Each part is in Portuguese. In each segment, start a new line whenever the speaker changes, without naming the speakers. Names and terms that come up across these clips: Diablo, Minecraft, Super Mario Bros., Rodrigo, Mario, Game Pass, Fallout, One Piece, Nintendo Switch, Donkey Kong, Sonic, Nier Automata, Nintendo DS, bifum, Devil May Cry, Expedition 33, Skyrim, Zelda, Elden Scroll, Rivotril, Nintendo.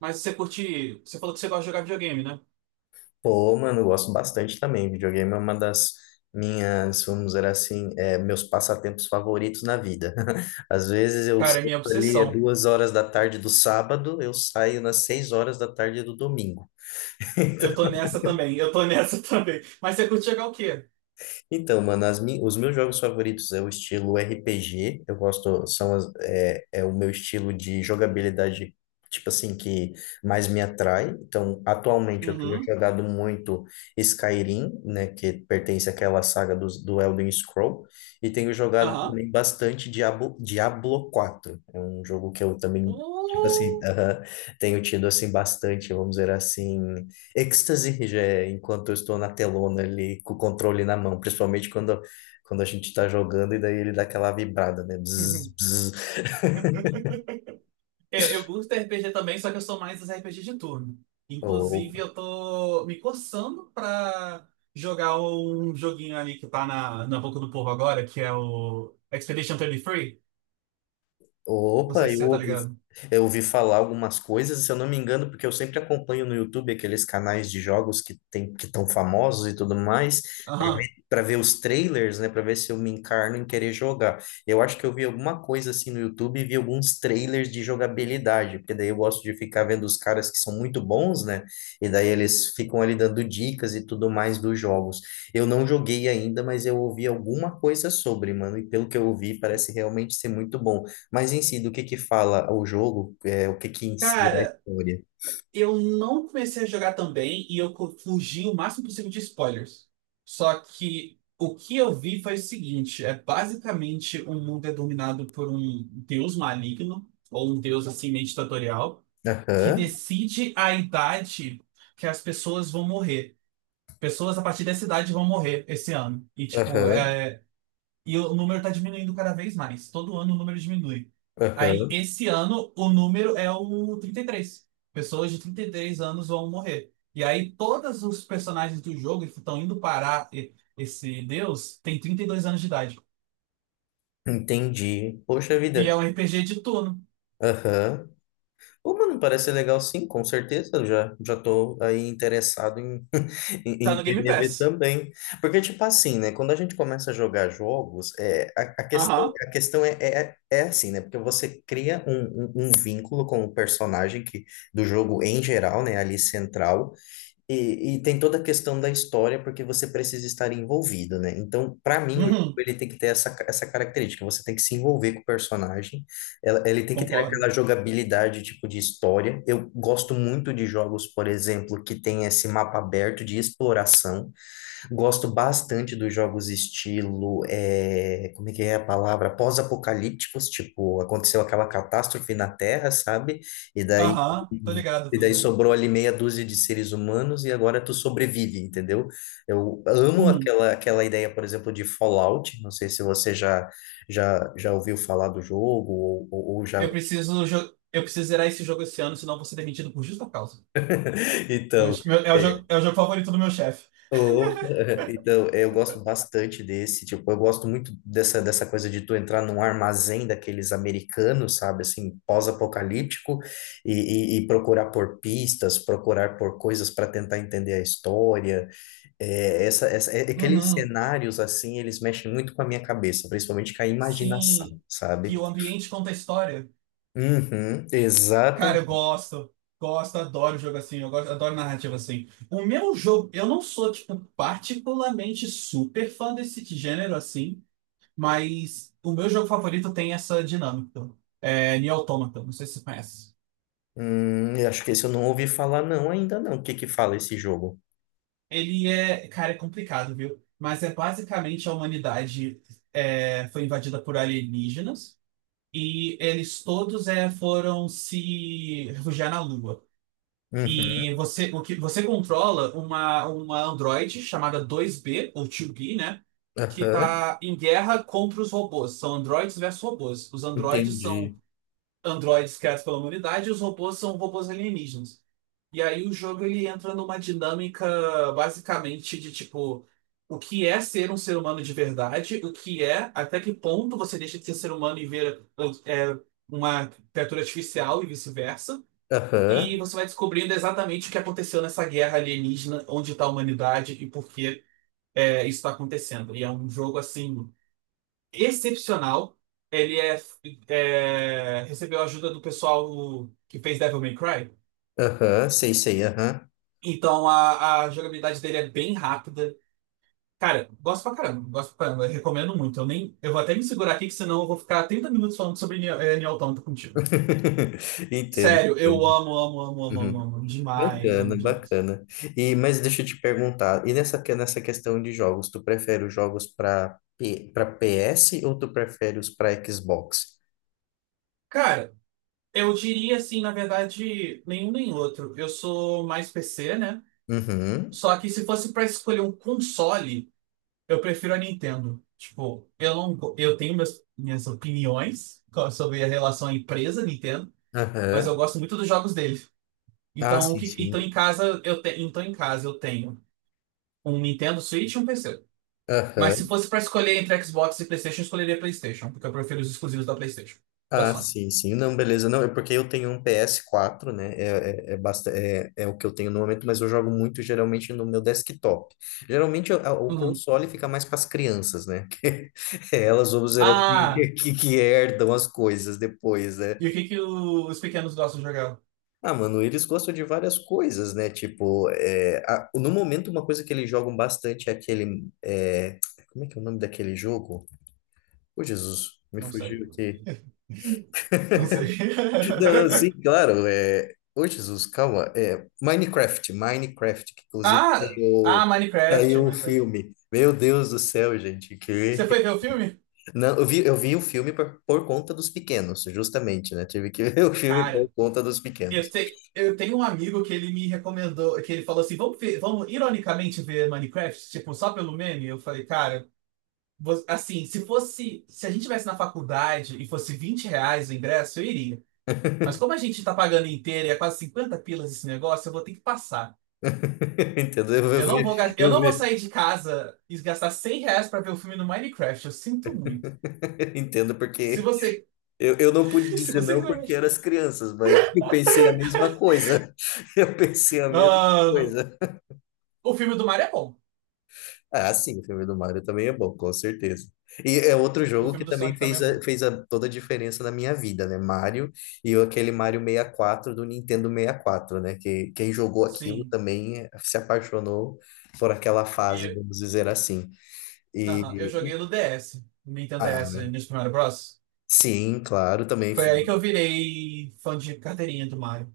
Mas você curte. Você falou que você gosta de jogar videogame, né?
Pô, mano, eu gosto bastante também. Videogame é uma das minhas, vamos dizer assim, meus passatempos favoritos na vida. Às vezes eu
Cara, é
sento
minha
ali às
obsessão.
2 horas da tarde do sábado, eu saio nas 6 horas da tarde do domingo.
Eu tô nessa também, eu tô nessa também. Mas você curte jogar o quê?
Então, mano, os meus jogos favoritos é o estilo RPG. Eu gosto, é o meu estilo de jogabilidade, tipo assim, que mais me atrai. Então, atualmente eu tenho
Uhum.
jogado muito Skyrim, né, que pertence àquela saga do Elden Scroll, e tenho jogado
Aham.
também bastante Diablo, Diablo 4. É um jogo que eu também, tipo assim,
Uh.
aham, tenho tido assim bastante, vamos dizer assim, êxtase já, enquanto eu estou na telona ali com o controle na mão, principalmente quando a gente está jogando e daí ele dá aquela vibrada, né? Bzz, bzz.
É, eu curto RPG também, só que eu sou mais dos RPG de turno.
O,
Inclusive, eu tô me coçando pra jogar um joguinho ali que tá na boca do povo agora, que é o Expedition 33. Não sei
Opa,
se você tá ligado.
eu ouvi falar algumas coisas, se eu não me engano, porque eu sempre acompanho no YouTube aqueles canais de jogos que tem, que estão famosos e tudo mais,
Aham.
para ver os trailers, né, para ver se eu me encarno em querer jogar. Eu acho que eu vi alguma coisa assim no YouTube e vi alguns trailers de jogabilidade, porque daí eu gosto de ficar vendo os caras que são muito bons, né, e daí eles ficam ali dando dicas e tudo mais dos jogos. Eu não joguei ainda, mas eu ouvi alguma coisa sobre, mano, e pelo que eu ouvi, parece realmente ser muito bom. Mas em si, do que fala o jogo? O que que em si é a
Cara,
história?
eu não comecei a jogar também e eu fugi o máximo possível de spoilers. Só que o que eu vi foi o seguinte: é basicamente o mundo é dominado por um deus maligno, ou um deus assim meio ditatorial, que
Aham,
decide a idade que as pessoas vão morrer. Pessoas a partir dessa idade vão morrer esse ano. E, tipo,
aham,
e o número está diminuindo cada vez mais. Todo ano o número diminui. Aí,
aham.
esse ano, o número é o trinta e três. Pessoas de 33 anos vão morrer. E aí, todos os personagens do jogo que estão indo parar esse Deus tem 32 anos de idade.
Entendi. Poxa
E
vida.
é um RPG de turno.
Aham. Pô, mano, parece ser legal sim, com certeza. Eu já tô aí interessado em,
Tá
em
no Game
querer ver
Pass.
também. Porque, tipo assim, né? Quando a gente começa a jogar jogos, a questão,
Aham.
a questão é assim, né? Porque você cria um vínculo com o personagem que, do jogo em geral, né? Ali central. E tem toda a questão da história, porque você precisa estar envolvido, né? Então, para mim, o jogo
Uhum,
ele tem que ter essa característica. Você tem que se envolver com o personagem, ele tem que ter aquela
concordo.
jogabilidade, tipo, de história. Eu gosto muito de jogos, por exemplo, que tem esse mapa aberto de exploração. Gosto bastante dos jogos estilo, é, como é que é a palavra? Pós-apocalípticos, tipo, aconteceu aquela catástrofe na Terra, sabe? E daí,
Aham, tô ligado,
e
tô
daí
ligado.
sobrou ali meia dúzia de seres humanos e agora tu sobrevive, entendeu? Eu amo
Uhum.
aquela ideia, por exemplo, de Fallout. Não sei se você já ouviu falar do jogo ou já.
Eu preciso zerar esse jogo esse ano, senão eu vou ser demitido por justa causa.
Então. é,
É o jogo favorito do meu chefe.
Opa, Então, é, eu gosto bastante desse, tipo, eu gosto muito dessa coisa de tu entrar num armazém daqueles americanos, sabe, assim, pós-apocalíptico, e procurar por pistas, procurar por coisas para tentar entender a história. Aqueles
Uhum,
cenários, assim, eles mexem muito com a minha cabeça, principalmente com a imaginação,
sim, que
sabe?
o ambiente conta a história.
Uhum,
Cara, eu
exatamente.
gosto, gosto, adoro jogo assim, eu gosto, adoro narrativa assim. O meu jogo, eu não sou, tipo, particularmente super fã desse gênero assim, mas o meu jogo favorito tem essa dinâmica. É Nier Automata, não sei se você conhece.
Eu acho que esse eu não ouvi falar não ainda não, o que que fala esse jogo?
Ele é, cara, é complicado, viu? Mas é basicamente a humanidade é, foi invadida por alienígenas. E eles todos é, foram se refugiar na Lua.
Uhum.
E você, o que, você controla uma androide chamada 2B, ou 2B, né? Que
Aham,
tá em guerra contra os robôs. São androides versus robôs. Os androides são
entendi.
androides criados pela humanidade e os robôs são robôs alienígenas. E aí o jogo ele entra numa dinâmica basicamente de tipo o que é ser um ser humano de verdade, o que é, até que ponto você deixa de ser humano e ver é, uma criatura artificial e vice-versa. E
Aham,
você vai descobrindo exatamente o que aconteceu nessa guerra alienígena, onde está a humanidade e por que é, isso está acontecendo. E é um jogo assim excepcional. Ele é, é recebeu a ajuda do pessoal que fez Devil May Cry.
aham, sei, sei, aham.
Então a jogabilidade dele é bem rápida. Cara, gosto pra caramba, recomendo muito. Eu nem, eu vou até me segurar aqui, que senão eu vou ficar 30 minutos falando sobre Nier Automata contigo.
Entendo,
Sério, eu
entendo.
amo, amo, amo, amo, amo,
Uhum.
amo demais, amo
Bacana,
demais.
bacana. E, mas deixa eu te perguntar, e nessa, nessa questão de jogos, tu prefere os jogos para PS ou tu prefere os para Xbox?
Cara, eu diria assim, na verdade, nenhum nem outro. Eu sou mais PC, né?
Uhum,
Só que se fosse pra escolher um console, eu prefiro a Nintendo. Tipo, eu não, go- eu tenho meus, minhas opiniões sobre a relação à empresa Nintendo, mas eu
aham.
gosto muito dos jogos dele.
Ah, sim, sim.
Então em casa eu tenho um Nintendo Switch e um PC. Mas se
Aham.
fosse pra escolher entre Xbox e PlayStation, eu escolheria PlayStation, porque eu prefiro os exclusivos da PlayStation, da
Ah,
Sony.
sim, sim. Não, beleza. Não, é porque eu tenho um PS4, né? É o que eu tenho no momento, mas eu jogo muito geralmente no meu desktop. Geralmente o
Uhum.
console fica mais para as crianças, né? É elas, vamos dizer assim,
Ah,
que herdam as coisas depois, né?
e o que que os pequenos gostam de jogar?
Ah, mano, eles gostam de várias coisas, né? Tipo, no momento, uma coisa que eles jogam bastante é aquele. É, como é que é o nome daquele jogo? Ô, Jesus, me
Não sei.
fugiu aqui.
Não sei.
Não, não, sim, claro. É... Ô, Jesus, calma. É... Minecraft, Minecraft, que inclusive
Ah, ah, Minecraft,
saiu o
Minecraft.
filme. Meu Deus do céu, gente. Que...
Você foi ver o filme?
Não, eu vi o filme por conta dos pequenos, justamente, né? Tive que ver o filme por
Cara,
conta dos pequenos.
eu tenho um amigo que ele me recomendou, que ele falou assim, vamos ver, vamos ironicamente ver Minecraft, tipo, só pelo meme. Eu falei, cara, assim, se fosse. Se a gente tivesse na faculdade e fosse R$ 20 o ingresso, eu iria. Mas como a gente tá pagando inteiro e é quase 50 pilas esse negócio, eu vou ter que passar.
Entendo. Eu, eu vi,
Eu
eu
não vou
vi.
sair de casa e gastar R$ 100 pra ver o filme no Minecraft. Eu sinto muito.
Entendo
Se
porque
você.
eu não pude
Se
dizer
você
não
quiser.
porque eram as crianças, mas eu pensei a mesma coisa. Eu pensei a mesma
Mano,
coisa.
o filme do Mario é bom.
Ah, sim, o filme do Mario também é bom, com certeza. E é outro
O
jogo que
filme do
também
Sonic
fez,
também é
a-
bom.
fez a- toda a diferença na minha vida, né? Mario e aquele Mario 64 do Nintendo 64, né? Que quem jogou aquilo
Sim.
também se apaixonou por aquela fase,
E,
vamos dizer assim.
aham, eu
E,
joguei no
e-
DS, no Nintendo DS,
ah,
no Super Mario Bros.
sim, claro, também.
Foi aí que eu virei fã de carteirinha do Mario.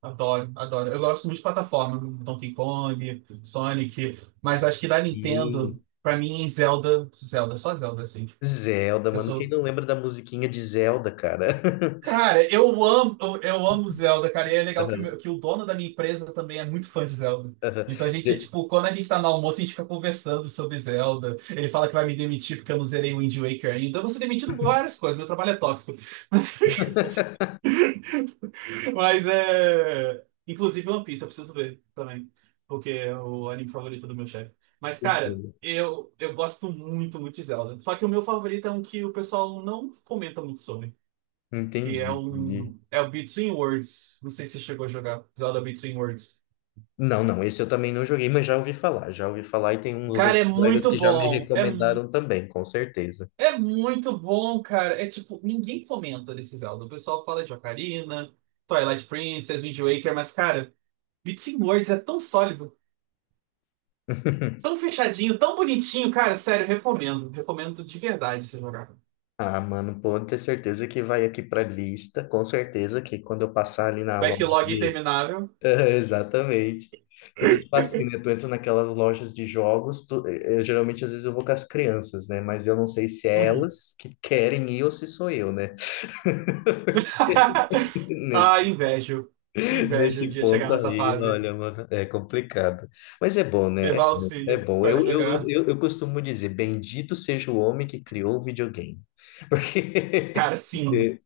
Adoro, adoro. Eu gosto muito de plataforma, Donkey Kong, Sonic, mas acho que da
E
Nintendo, pra mim, Zelda, Zelda, só Zelda, assim.
Zelda,
Eu
mano, quem
sou.
não lembra da musiquinha de Zelda, cara?
Cara, eu amo Zelda, cara, e é legal que
Aham,
que o dono da minha empresa também é muito fã de Zelda.
aham.
Então a gente,
De-
tipo, quando a gente tá no almoço, a gente fica conversando sobre Zelda. Ele fala que vai me demitir porque eu não zerei o Wind Waker ainda. Eu vou ser demitido por várias coisas, meu trabalho é tóxico. Mas... Mas é. Inclusive One Piece, eu preciso ver também. Porque é o anime favorito do meu chefe. Mas, cara,
Entendi.
eu gosto muito, muito de Zelda. Só que o meu favorito é um que o pessoal não comenta muito sobre. Que é
Entendi.
um. É o Between Worlds. Não sei se você chegou a jogar. Zelda Between Worlds.
Não, não, esse eu também não joguei, mas já ouvi falar e tem uns
Cara,
outros
é
colegas
muito
que já me
bom.
recomendaram também, com certeza.
É muito bom, cara. É tipo, ninguém comenta desse Zelda. O pessoal fala de Ocarina, Twilight Princess, Wind Waker, mas, cara, Between Worlds é tão sólido. Tão fechadinho, tão bonitinho, cara, sério, recomendo. Recomendo de verdade você jogar.
Ah, mano, pode ter certeza que vai aqui pra lista, com certeza que quando eu passar ali na loja
Backlog
de...
interminável.
Exatamente. Porque, tipo assim, né, tu entra naquelas lojas de jogos, geralmente às vezes eu vou com as crianças, né, mas eu não sei se é
Uhum.
elas que querem ir ou se sou eu, né.
Ah, invejo. Invejo um
Nesse
dia chegar
ponto
nessa
aí,
fase.
olha, mano, é complicado. Mas é bom, né?
Levar os
É, é
filhos
bom.
pra
Eu, eu,
jogar.
eu, eu costumo dizer, bendito seja o homem que criou o videogame. Porque
Cara, sim.
é,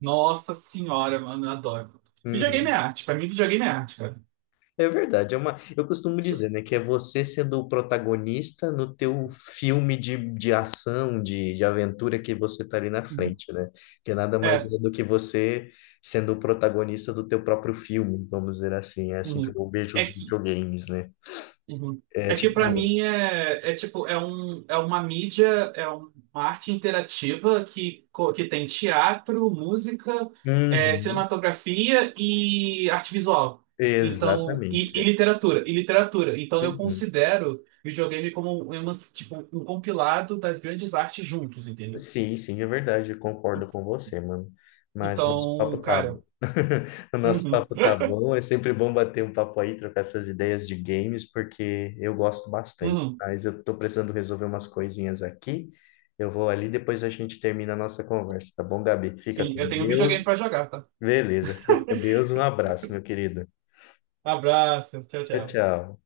Nossa senhora, mano, eu adoro. Videogame é
Uhum.
arte. Pra mim, videogame é arte, cara.
é verdade, é uma, eu costumo
Isso-
dizer, né, que é você sendo o protagonista no teu filme de ação, de aventura que você tá ali na
Uhum.
frente, né? Que nada mais
É.
é do que você sendo o protagonista do teu próprio filme, vamos dizer assim. É assim que
Uhum.
eu vejo
É
os
que
videogames, né?
Uhum.
É
É que pra
tipo,
mim é, é tipo, é, um, é uma mídia, é uma arte interativa que tem teatro, música, é,
Uhum,
cinematografia e arte visual. Então, e
exatamente.
literatura, e literatura. Então eu
Uhum.
considero videogame como um, é uma, tipo, um compilado das grandes artes juntos, entendeu?
Sim, sim, é verdade, eu concordo com você, mano. Mas o nosso papo
Então,
tá bom.
cara,
O nosso
uhum,
papo tá bom, é sempre bom bater um papo aí, trocar essas ideias de games, porque eu gosto bastante.
uhum.
Mas eu tô precisando resolver umas coisinhas aqui. Eu vou ali, depois a gente termina a nossa conversa, tá bom, Gabi? Fica
Sim,
com
eu tenho um videogame
Deus.
pra jogar, tá?
Beleza, fica com Deus. Um abraço, meu querido.
Abraço, tchau,
Tchau,
tchau.
tchau.